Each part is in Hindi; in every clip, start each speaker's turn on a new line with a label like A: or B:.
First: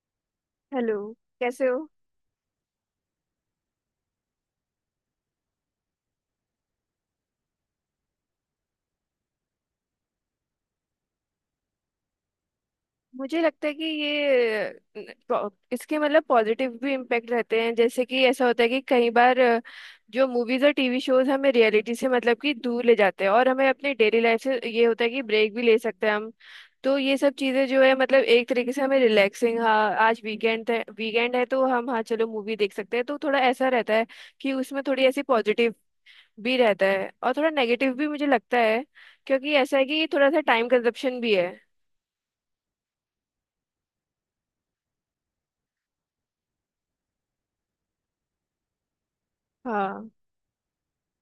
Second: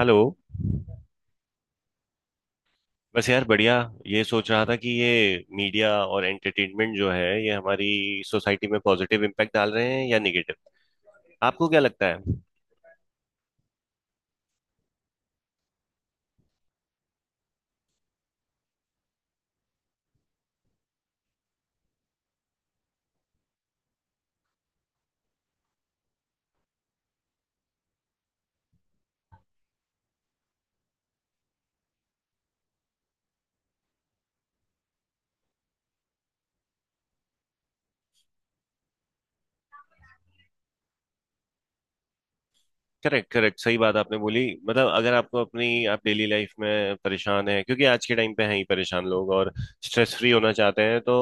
A: हेलो।
B: हेलो। कैसे हो?
A: बस यार बढ़िया। ये सोच रहा था कि ये मीडिया और एंटरटेनमेंट जो है ये हमारी सोसाइटी में पॉजिटिव इम्पैक्ट डाल रहे हैं या निगेटिव, आपको क्या लगता है?
B: मुझे लगता है कि ये इसके मतलब पॉजिटिव भी इम्पैक्ट रहते हैं, जैसे कि ऐसा होता है कि कई बार जो मूवीज और टीवी शोज हमें रियलिटी से मतलब कि दूर ले जाते हैं, और हमें अपनी डेली लाइफ से ये होता है कि ब्रेक भी ले सकते हैं हम। तो ये सब चीज़ें जो है मतलब एक तरीके से हमें रिलैक्सिंग, हाँ आज वीकेंड है, वीकेंड है तो हम हाँ चलो मूवी देख सकते हैं, तो थोड़ा ऐसा रहता है कि उसमें थोड़ी ऐसी पॉजिटिव भी रहता है और थोड़ा नेगेटिव भी, मुझे लगता है। क्योंकि ऐसा है कि थोड़ा सा टाइम कंजप्शन भी है।
A: Correct, correct. सही बात आपने बोली। मतलब अगर आपको अपनी आप डेली लाइफ में परेशान हैं क्योंकि आज के टाइम पे हैं ही परेशान लोग, और
B: हाँ।
A: स्ट्रेस फ्री होना चाहते हैं तो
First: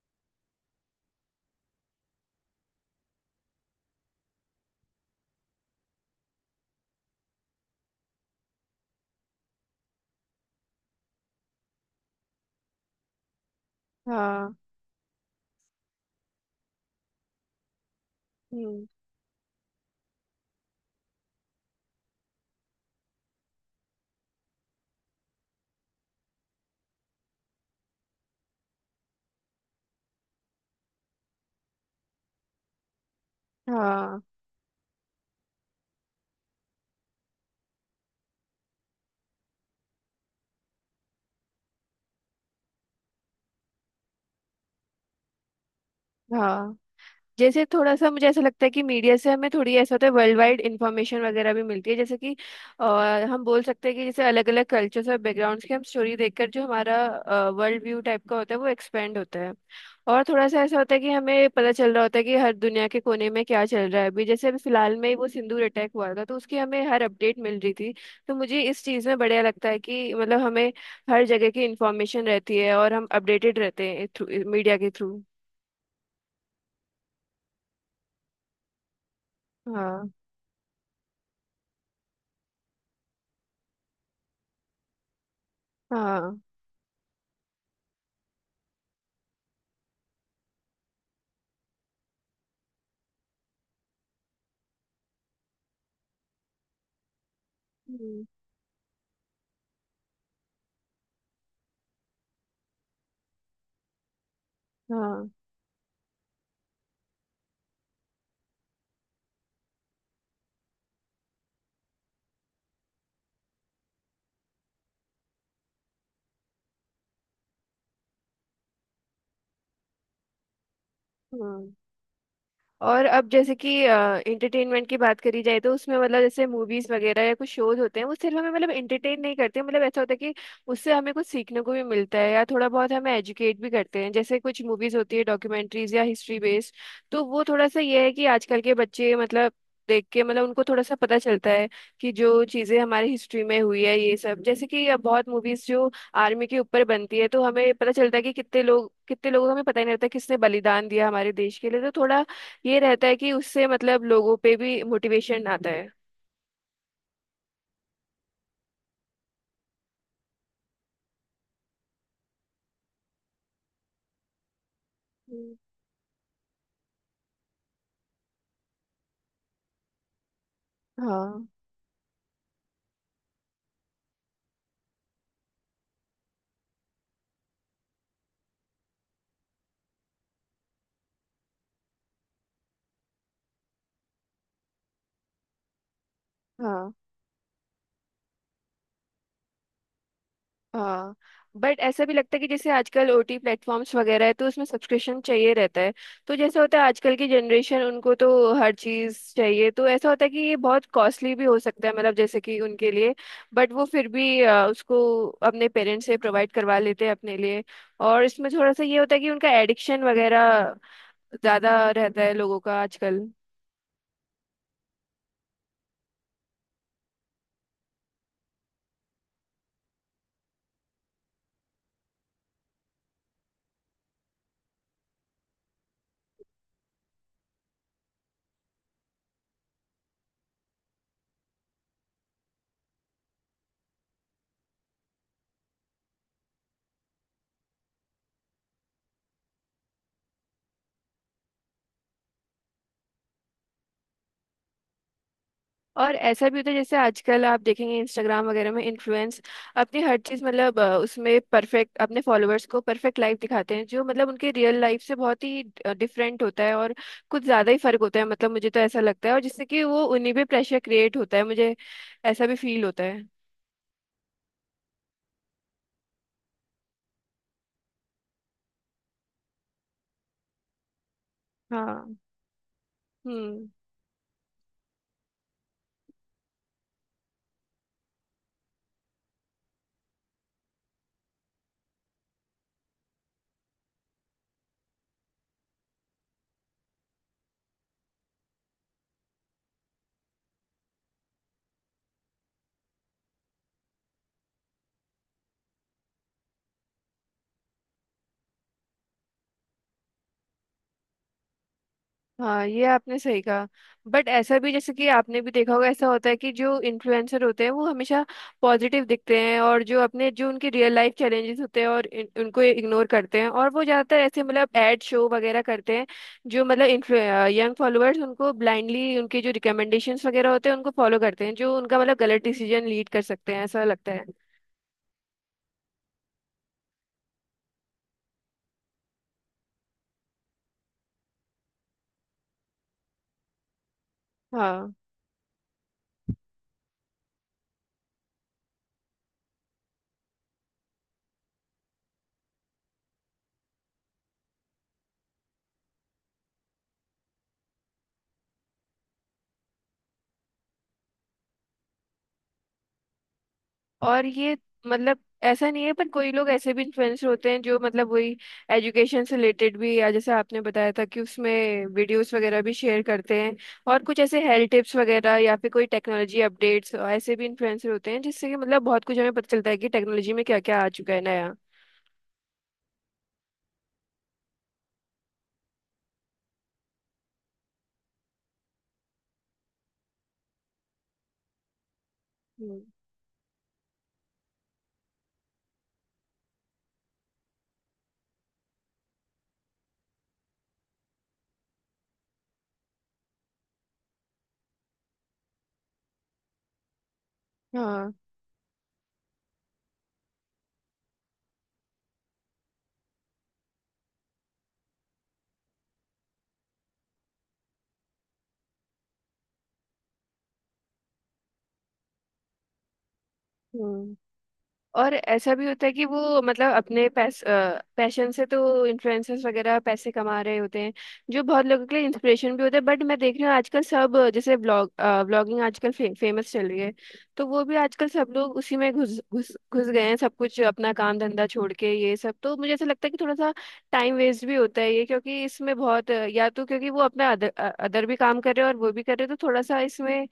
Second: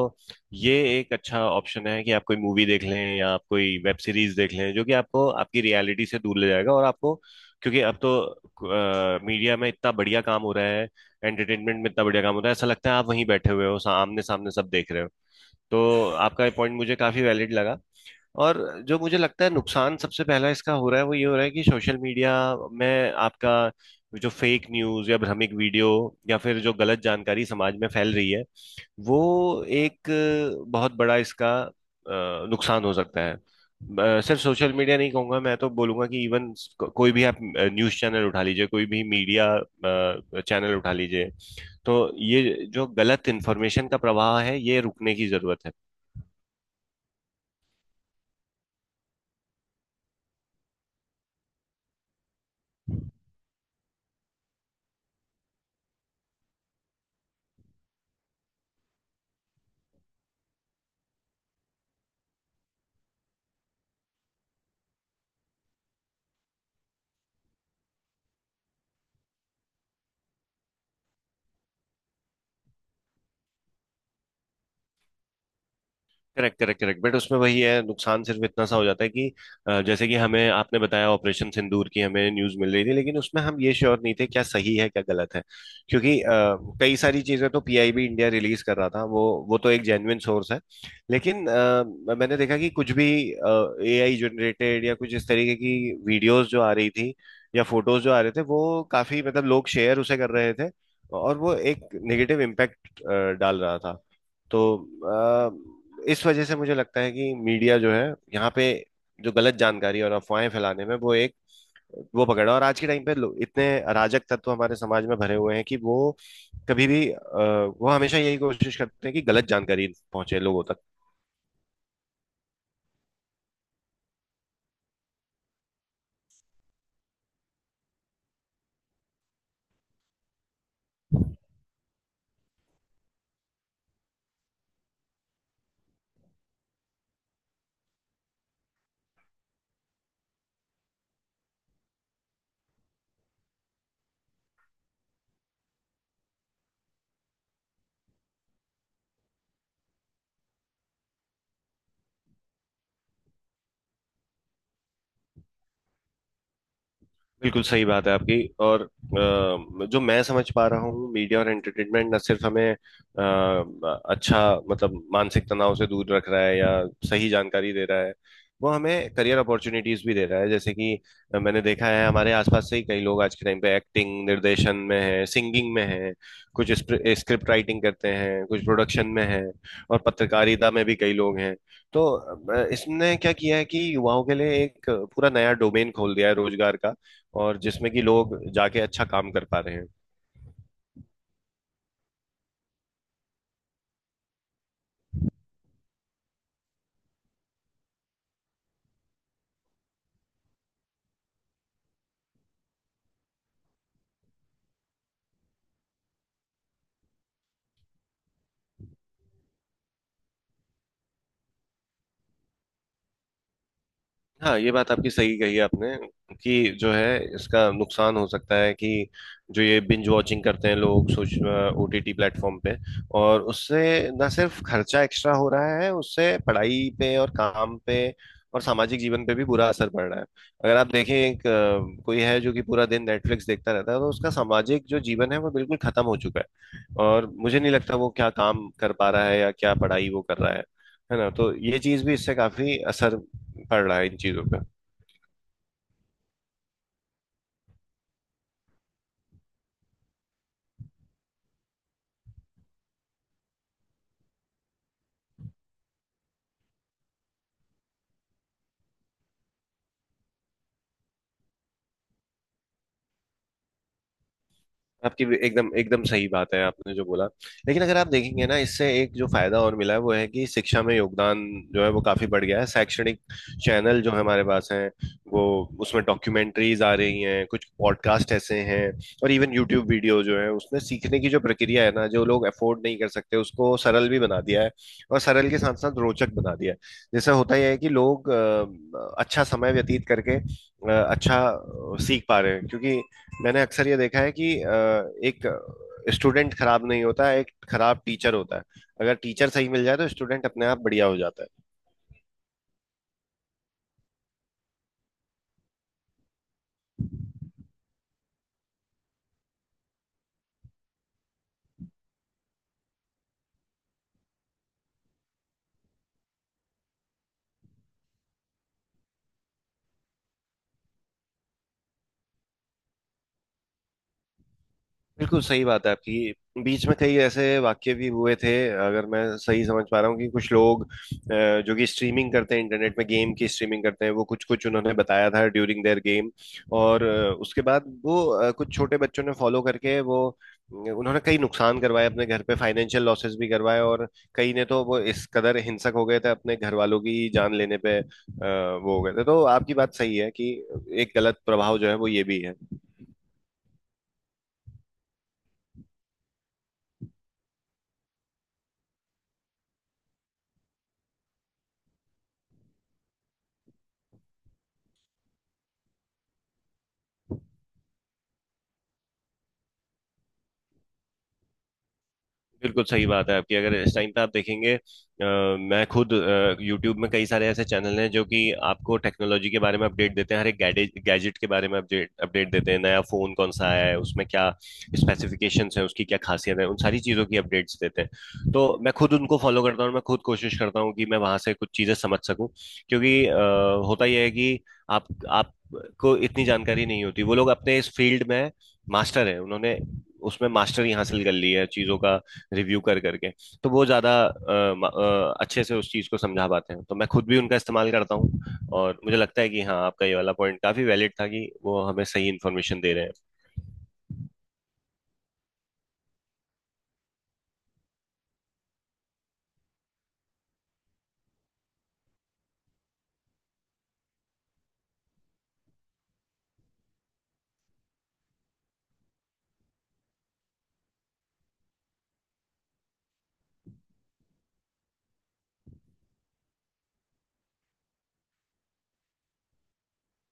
A: ये एक अच्छा ऑप्शन है कि आप कोई मूवी देख लें या आप कोई वेब सीरीज देख लें, जो कि आपको आपकी रियलिटी से दूर ले जाएगा। और आपको, क्योंकि अब तो मीडिया में इतना बढ़िया काम हो रहा है, एंटरटेनमेंट में इतना बढ़िया काम हो रहा है, ऐसा लगता है आप वहीं बैठे हुए हो, सामने सामने
B: हाँ।
A: सब देख रहे हो। तो आपका ये पॉइंट मुझे काफी वैलिड लगा। और
B: हम्म।
A: जो मुझे लगता है नुकसान सबसे पहला इसका हो रहा है वो ये हो रहा है कि सोशल मीडिया में आपका जो फेक न्यूज या भ्रमिक वीडियो या फिर जो गलत जानकारी समाज में फैल रही है, वो एक बहुत बड़ा इसका नुकसान हो सकता है।
B: हाँ।
A: सिर्फ सोशल मीडिया नहीं कहूंगा, मैं तो बोलूंगा कि इवन कोई भी आप न्यूज चैनल उठा लीजिए, कोई भी मीडिया चैनल उठा लीजिए। तो ये जो गलत इन्फॉर्मेशन का प्रवाह है, ये रुकने की जरूरत है।
B: हाँ। जैसे थोड़ा सा मुझे ऐसा लगता है कि मीडिया से हमें थोड़ी ऐसा होता है वर्ल्ड वाइड इंफॉर्मेशन वगैरह भी मिलती है, जैसे कि अ, हम बोल सकते हैं कि जैसे अलग अलग कल्चर्स और बैकग्राउंड्स की हम स्टोरी देखकर जो हमारा वर्ल्ड व्यू टाइप का होता है वो एक्सपेंड होता है। और थोड़ा सा ऐसा होता है कि हमें पता चल रहा होता है कि हर दुनिया के कोने में क्या चल रहा है। अभी जैसे अभी फिलहाल में ही वो सिंदूर अटैक हुआ था, तो उसकी हमें हर अपडेट मिल रही थी। तो मुझे इस चीज़ में बढ़िया लगता है कि मतलब हमें हर जगह की इंफॉर्मेशन रहती है और हम अपडेटेड रहते हैं मीडिया के through.
A: Correct, correct, correct. But उसमें वही है, नुकसान सिर्फ इतना सा हो जाता है कि जैसे
B: हाँ।
A: कि हमें आपने बताया ऑपरेशन सिंदूर की हमें न्यूज मिल रही थी, लेकिन उसमें हम ये श्योर नहीं थे क्या सही है क्या गलत है। क्योंकि
B: हाँ।
A: कई सारी चीजें तो पीआईबी इंडिया रिलीज कर रहा था, वो तो एक जेन्युइन सोर्स है। लेकिन मैंने देखा कि कुछ भी एआई जनरेटेड या कुछ इस तरीके की वीडियोस जो आ रही थी या फोटोज जो आ रहे थे, वो काफी मतलब लोग शेयर उसे कर रहे थे, और वो एक नेगेटिव इम्पैक्ट डाल रहा था। तो
B: हाँ।
A: इस वजह से मुझे लगता है कि मीडिया जो है यहाँ पे जो गलत जानकारी और अफवाहें फैलाने में वो एक वो पकड़ा, और आज के टाइम पे लोग इतने अराजक तत्व हमारे समाज में भरे हुए हैं कि वो कभी भी वो हमेशा यही कोशिश करते हैं कि गलत जानकारी पहुंचे लोगों तक।
B: हाँ। और अब जैसे कि एंटरटेनमेंट की बात करी जाए, तो उसमें मतलब जैसे मूवीज वगैरह या कुछ शोज होते हैं वो सिर्फ हमें मतलब एंटरटेन नहीं करते, मतलब ऐसा होता है कि उससे हमें कुछ सीखने को भी मिलता है, या थोड़ा बहुत हमें एजुकेट भी करते हैं, जैसे कुछ मूवीज होती है डॉक्यूमेंट्रीज या हिस्ट्री बेस्ड। तो वो थोड़ा सा ये है कि आजकल के बच्चे मतलब देख के मतलब उनको थोड़ा सा पता चलता है कि जो चीजें हमारी हिस्ट्री में हुई है ये सब, जैसे कि अब बहुत मूवीज जो आर्मी के ऊपर बनती है, तो हमें पता चलता है कि कितने लोग, कितने लोगों को हमें पता ही नहीं रहता किसने बलिदान दिया हमारे देश के लिए, तो थोड़ा ये रहता है कि उससे मतलब लोगों पे भी मोटिवेशन आता है।
A: बिल्कुल सही बात है आपकी। और जो मैं समझ पा रहा हूँ मीडिया और एंटरटेनमेंट न सिर्फ हमें अच्छा मतलब मानसिक
B: हम्म।
A: तनाव से दूर रख रहा है या सही जानकारी दे रहा है, वो हमें करियर अपॉर्चुनिटीज भी दे रहा है। जैसे कि
B: हाँ।
A: मैंने देखा है हमारे आसपास से ही कई लोग आज के टाइम पे एक्टिंग निर्देशन में है, सिंगिंग में है, कुछ स्क्रिप्ट राइटिंग करते हैं, कुछ प्रोडक्शन में है, और पत्रकारिता में भी कई लोग हैं। तो इसने क्या किया है कि युवाओं के लिए एक पूरा नया डोमेन खोल दिया है रोजगार
B: हाँ।
A: का, और जिसमें कि लोग जाके अच्छा काम कर पा रहे हैं।
B: हाँ। बट ऐसा भी लगता है कि जैसे आजकल ओटी प्लेटफॉर्म्स वगैरह है तो उसमें सब्सक्रिप्शन चाहिए रहता है। तो जैसे होता है आजकल की जनरेशन उनको तो हर चीज़ चाहिए, तो ऐसा होता है कि ये बहुत कॉस्टली भी हो सकता है मतलब जैसे कि उनके लिए। बट वो फिर भी उसको अपने पेरेंट्स से प्रोवाइड करवा लेते हैं अपने लिए। और इसमें थोड़ा सा ये होता है कि उनका एडिक्शन वगैरह ज़्यादा रहता है लोगों का आजकल।
A: हाँ, ये बात आपकी सही कही आपने कि जो है इसका नुकसान हो सकता है कि जो ये बिंज वॉचिंग करते हैं लोग सोच ओटीटी प्लेटफॉर्म पे, और उससे ना सिर्फ खर्चा एक्स्ट्रा हो रहा है, उससे पढ़ाई पे और काम पे और सामाजिक जीवन पे भी बुरा असर पड़ रहा है। अगर आप देखें एक कोई है जो कि पूरा दिन नेटफ्लिक्स देखता रहता है, तो उसका सामाजिक जो जीवन है वो बिल्कुल खत्म हो चुका है, और मुझे नहीं लगता वो क्या काम कर पा रहा है या क्या पढ़ाई वो कर रहा है। है ना? तो ये चीज भी, इससे काफी असर पड़ रहा है इन चीजों पे।
B: और ऐसा भी होता है जैसे आजकल आप देखेंगे इंस्टाग्राम वगैरह में इन्फ्लुएंस अपनी हर चीज़ मतलब उसमें परफेक्ट, अपने फॉलोअर्स को परफेक्ट लाइफ दिखाते हैं जो मतलब उनके रियल लाइफ से बहुत ही डिफरेंट होता है, और कुछ ज़्यादा ही फर्क होता है मतलब मुझे तो ऐसा लगता है, और जिससे कि वो उन्हीं पे प्रेशर क्रिएट होता है, मुझे ऐसा भी फील होता है।
A: आपकी भी एकदम एकदम सही बात है, आपने जो बोला। लेकिन अगर आप देखेंगे ना, इससे एक जो फायदा और मिला है वो है कि शिक्षा में योगदान जो है वो
B: हाँ।
A: काफी बढ़ गया है। शैक्षणिक
B: हम्म।
A: चैनल जो हमारे पास हैं, वो उसमें डॉक्यूमेंट्रीज आ रही हैं, कुछ पॉडकास्ट ऐसे हैं, और इवन यूट्यूब वीडियो जो है उसमें सीखने की जो प्रक्रिया है ना, जो लोग अफोर्ड नहीं कर सकते, उसको सरल भी बना दिया है, और सरल के साथ साथ रोचक बना दिया है। जैसे होता यह है कि लोग अच्छा समय व्यतीत करके अच्छा सीख पा रहे हैं। क्योंकि मैंने अक्सर ये देखा है कि एक स्टूडेंट खराब नहीं होता, एक खराब टीचर होता है। अगर टीचर सही मिल जाए तो स्टूडेंट अपने आप बढ़िया हो जाता है।
B: हाँ ये आपने सही कहा। बट ऐसा भी जैसे कि आपने भी देखा होगा, ऐसा होता है कि जो इन्फ्लुएंसर होते हैं वो हमेशा पॉजिटिव दिखते हैं, और जो अपने जो उनके रियल लाइफ चैलेंजेस होते हैं उनको इग्नोर करते हैं, और वो ज़्यादातर ऐसे मतलब एड शो वगैरह करते हैं जो मतलब यंग फॉलोअर्स उनको ब्लाइंडली उनके जो रिकमेंडेशंस वगैरह होते हैं उनको फॉलो करते हैं, जो उनका मतलब गलत डिसीजन लीड कर सकते हैं, ऐसा लगता है।
A: बिल्कुल सही बात है आपकी। बीच में कई ऐसे वाक्य भी हुए थे, अगर मैं सही समझ पा रहा हूँ, कि कुछ लोग जो कि स्ट्रीमिंग करते हैं इंटरनेट में, गेम की स्ट्रीमिंग करते हैं, वो कुछ कुछ
B: हाँ।
A: उन्होंने बताया था ड्यूरिंग देयर गेम। और उसके बाद वो कुछ छोटे बच्चों ने फॉलो करके वो उन्होंने कई नुकसान करवाए अपने घर पे, फाइनेंशियल लॉसेस भी करवाए, और कई ने तो वो इस कदर हिंसक हो गए थे अपने घर वालों की जान लेने पे वो हो गए थे। तो आपकी बात सही है कि एक गलत प्रभाव जो है वो ये भी है।
B: और ये मतलब ऐसा नहीं है पर कोई लोग ऐसे भी इन्फ्लुएंसर होते हैं जो मतलब वही एजुकेशन से रिलेटेड भी, या जैसे आपने बताया था कि उसमें वीडियोस वगैरह भी शेयर करते हैं, और कुछ ऐसे हेल्थ टिप्स वगैरह या फिर कोई टेक्नोलॉजी अपडेट्स, ऐसे भी इन्फ्लुएंसर होते हैं जिससे कि मतलब बहुत कुछ हमें पता चलता है कि टेक्नोलॉजी में क्या क्या आ चुका है नया।
A: बिल्कुल सही बात है आपकी। अगर इस टाइम पे आप देखेंगे, मैं खुद यूट्यूब में कई सारे ऐसे चैनल हैं जो कि आपको टेक्नोलॉजी के बारे में अपडेट देते हैं, हर एक गैजेट गैजेट के बारे में अपडेट अपडेट देते हैं,
B: हम्म।
A: नया फोन कौन सा आया है, उसमें क्या स्पेसिफिकेशंस हैं, उसकी क्या खासियत है, उन सारी चीज़ों की अपडेट्स देते हैं। तो मैं खुद उनको फॉलो करता हूँ, और मैं खुद कोशिश करता हूँ कि मैं वहां से कुछ चीज़ें समझ सकूँ। क्योंकि होता यह है कि आप आपको इतनी जानकारी नहीं होती, वो लोग अपने इस
B: हाँ।
A: फील्ड में मास्टर हैं, उन्होंने उसमें मास्टरी हासिल कर ली है चीज़ों का रिव्यू कर करके। तो वो ज़्यादा अच्छे से उस चीज़ को समझा पाते हैं, तो मैं खुद भी उनका इस्तेमाल करता हूँ। और मुझे लगता है कि हाँ, आपका ये वाला पॉइंट काफ़ी वैलिड था कि वो हमें सही इन्फॉर्मेशन दे रहे हैं।
B: हम्म। और ऐसा भी होता है कि वो मतलब अपने पैशन से तो इन्फ्लुएंसर्स वगैरह पैसे कमा रहे होते हैं, जो बहुत लोगों के लिए इंस्पिरेशन भी होते हैं। बट मैं देख रही हूँ आजकल सब जैसे ब्लॉगिंग आजकल फेमस चल रही है, तो वो भी आजकल सब लोग उसी में घुस घुस घुस गए हैं, सब कुछ अपना काम धंधा छोड़ के ये सब। तो मुझे ऐसा लगता है कि थोड़ा सा टाइम वेस्ट भी होता है ये, क्योंकि इसमें बहुत या तो क्योंकि वो अपना अदर अदर भी काम कर रहे हैं और वो भी कर रहे हैं, तो थोड़ा सा इसमें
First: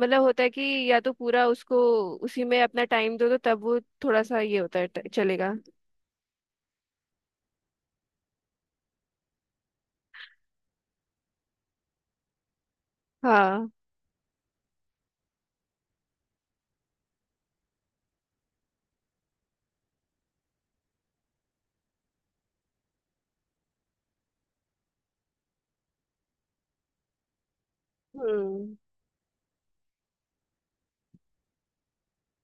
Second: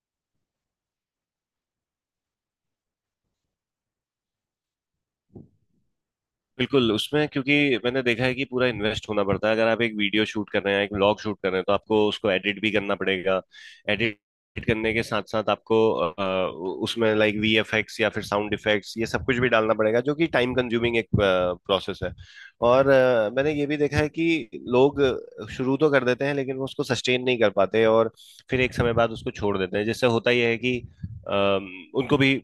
B: मतलब होता है कि या तो पूरा उसको उसी में अपना टाइम दो तो तब वो थोड़ा सा ये होता है चलेगा।
A: बिल्कुल। उसमें क्योंकि मैंने देखा है कि पूरा इन्वेस्ट होना पड़ता है। अगर आप एक वीडियो शूट कर रहे हैं, एक व्लॉग शूट कर रहे हैं, तो आपको उसको एडिट भी करना पड़ेगा।
B: हाँ।
A: एडिट करने के साथ साथ आपको उसमें लाइक वीएफएक्स या फिर साउंड इफेक्ट्स, ये सब कुछ भी डालना पड़ेगा, जो कि टाइम कंज्यूमिंग एक प्रोसेस है। और मैंने ये भी देखा है कि लोग शुरू तो कर देते हैं लेकिन वो उसको सस्टेन नहीं कर पाते, और फिर एक
B: हम्म।
A: समय बाद उसको छोड़ देते हैं। जिससे होता यह है कि अ, उनको भी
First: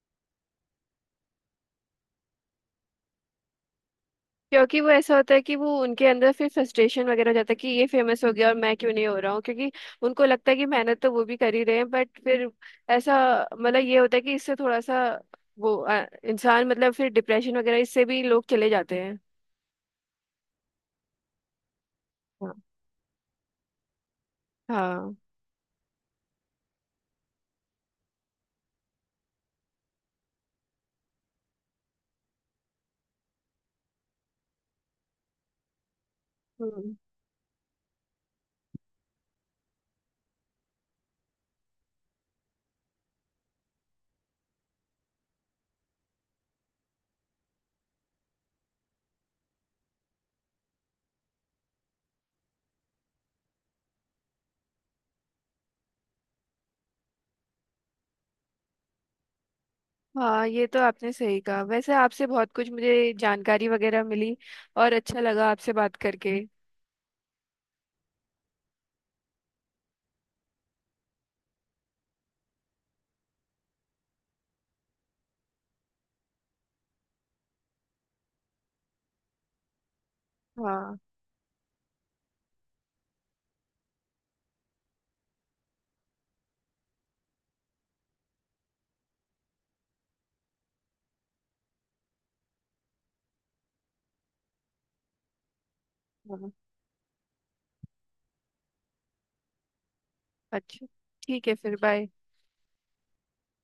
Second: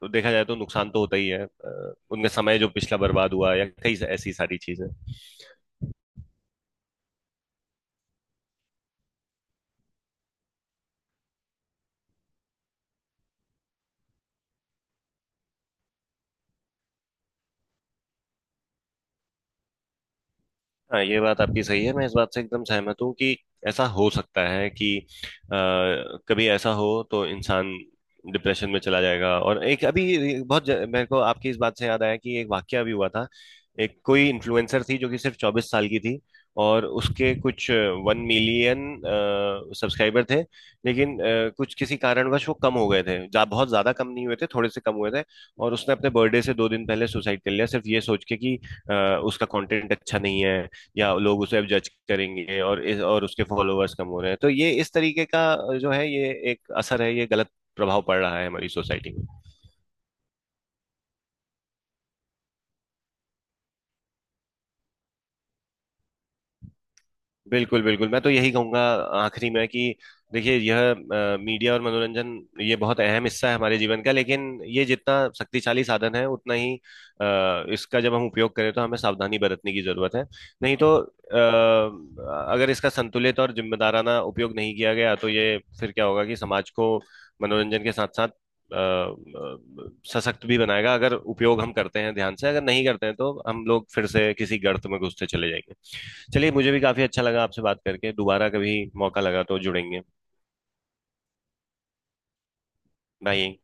A: तो देखा जाए तो नुकसान तो होता ही है, उनका समय जो पिछला बर्बाद हुआ या कई ऐसी सारी
B: क्योंकि
A: चीजें।
B: वो ऐसा होता है कि वो उनके अंदर फिर फ्रस्ट्रेशन वगैरह हो जाता है कि ये फेमस हो गया और मैं क्यों नहीं हो रहा हूँ, क्योंकि उनको लगता है कि मेहनत तो वो भी कर ही रहे हैं, बट फिर ऐसा मतलब ये होता है कि इससे थोड़ा सा वो इंसान मतलब फिर डिप्रेशन वगैरह इससे भी लोग चले जाते हैं।
A: हाँ, ये बात आपकी सही है, मैं इस बात से
B: हाँ।
A: एकदम सहमत हूँ कि ऐसा हो सकता है कि कभी ऐसा हो, तो इंसान डिप्रेशन में चला जाएगा। और एक अभी बहुत मेरे को आपकी इस बात से याद आया कि एक वाकया भी हुआ था। एक कोई इन्फ्लुएंसर थी जो कि सिर्फ 24 साल की थी, और
B: हाँ।
A: उसके कुछ 1 million सब्सक्राइबर थे। लेकिन कुछ किसी कारणवश वो कम हो गए थे, बहुत ज्यादा कम नहीं हुए थे, थोड़े से कम हुए थे। और उसने अपने बर्थडे से 2 दिन पहले सुसाइड कर लिया, सिर्फ ये सोच के कि अ, उसका कंटेंट अच्छा नहीं है, या लोग उसे अब जज करेंगे, और इस और उसके फॉलोअर्स कम हो रहे हैं। तो ये इस तरीके का जो है ये एक असर है, ये गलत प्रभाव पड़ रहा है हमारी सोसाइटी में।
B: हाँ ये तो आपने सही कहा। वैसे आपसे बहुत कुछ मुझे जानकारी वगैरह मिली और अच्छा लगा आपसे बात करके।
A: बिल्कुल बिल्कुल। मैं तो यही कहूंगा आखिरी में कि देखिए, यह मीडिया और मनोरंजन, ये बहुत अहम हिस्सा है हमारे जीवन का। लेकिन ये जितना शक्तिशाली साधन है, उतना ही इसका जब हम उपयोग करें तो हमें सावधानी बरतने की जरूरत है। नहीं तो
B: हाँ।
A: अगर इसका संतुलित और जिम्मेदाराना उपयोग नहीं किया गया, तो ये फिर क्या होगा कि समाज को मनोरंजन के साथ साथ सशक्त भी बनाएगा। अगर उपयोग हम करते हैं ध्यान से, अगर नहीं करते हैं तो हम लोग फिर से किसी गर्त में घुसते चले जाएंगे।
B: हाँ।
A: चलिए, मुझे भी काफी अच्छा लगा आपसे बात करके, दोबारा कभी मौका लगा तो जुड़ेंगे।
B: अच्छा, ठीक है फिर, बाय।
A: बाय।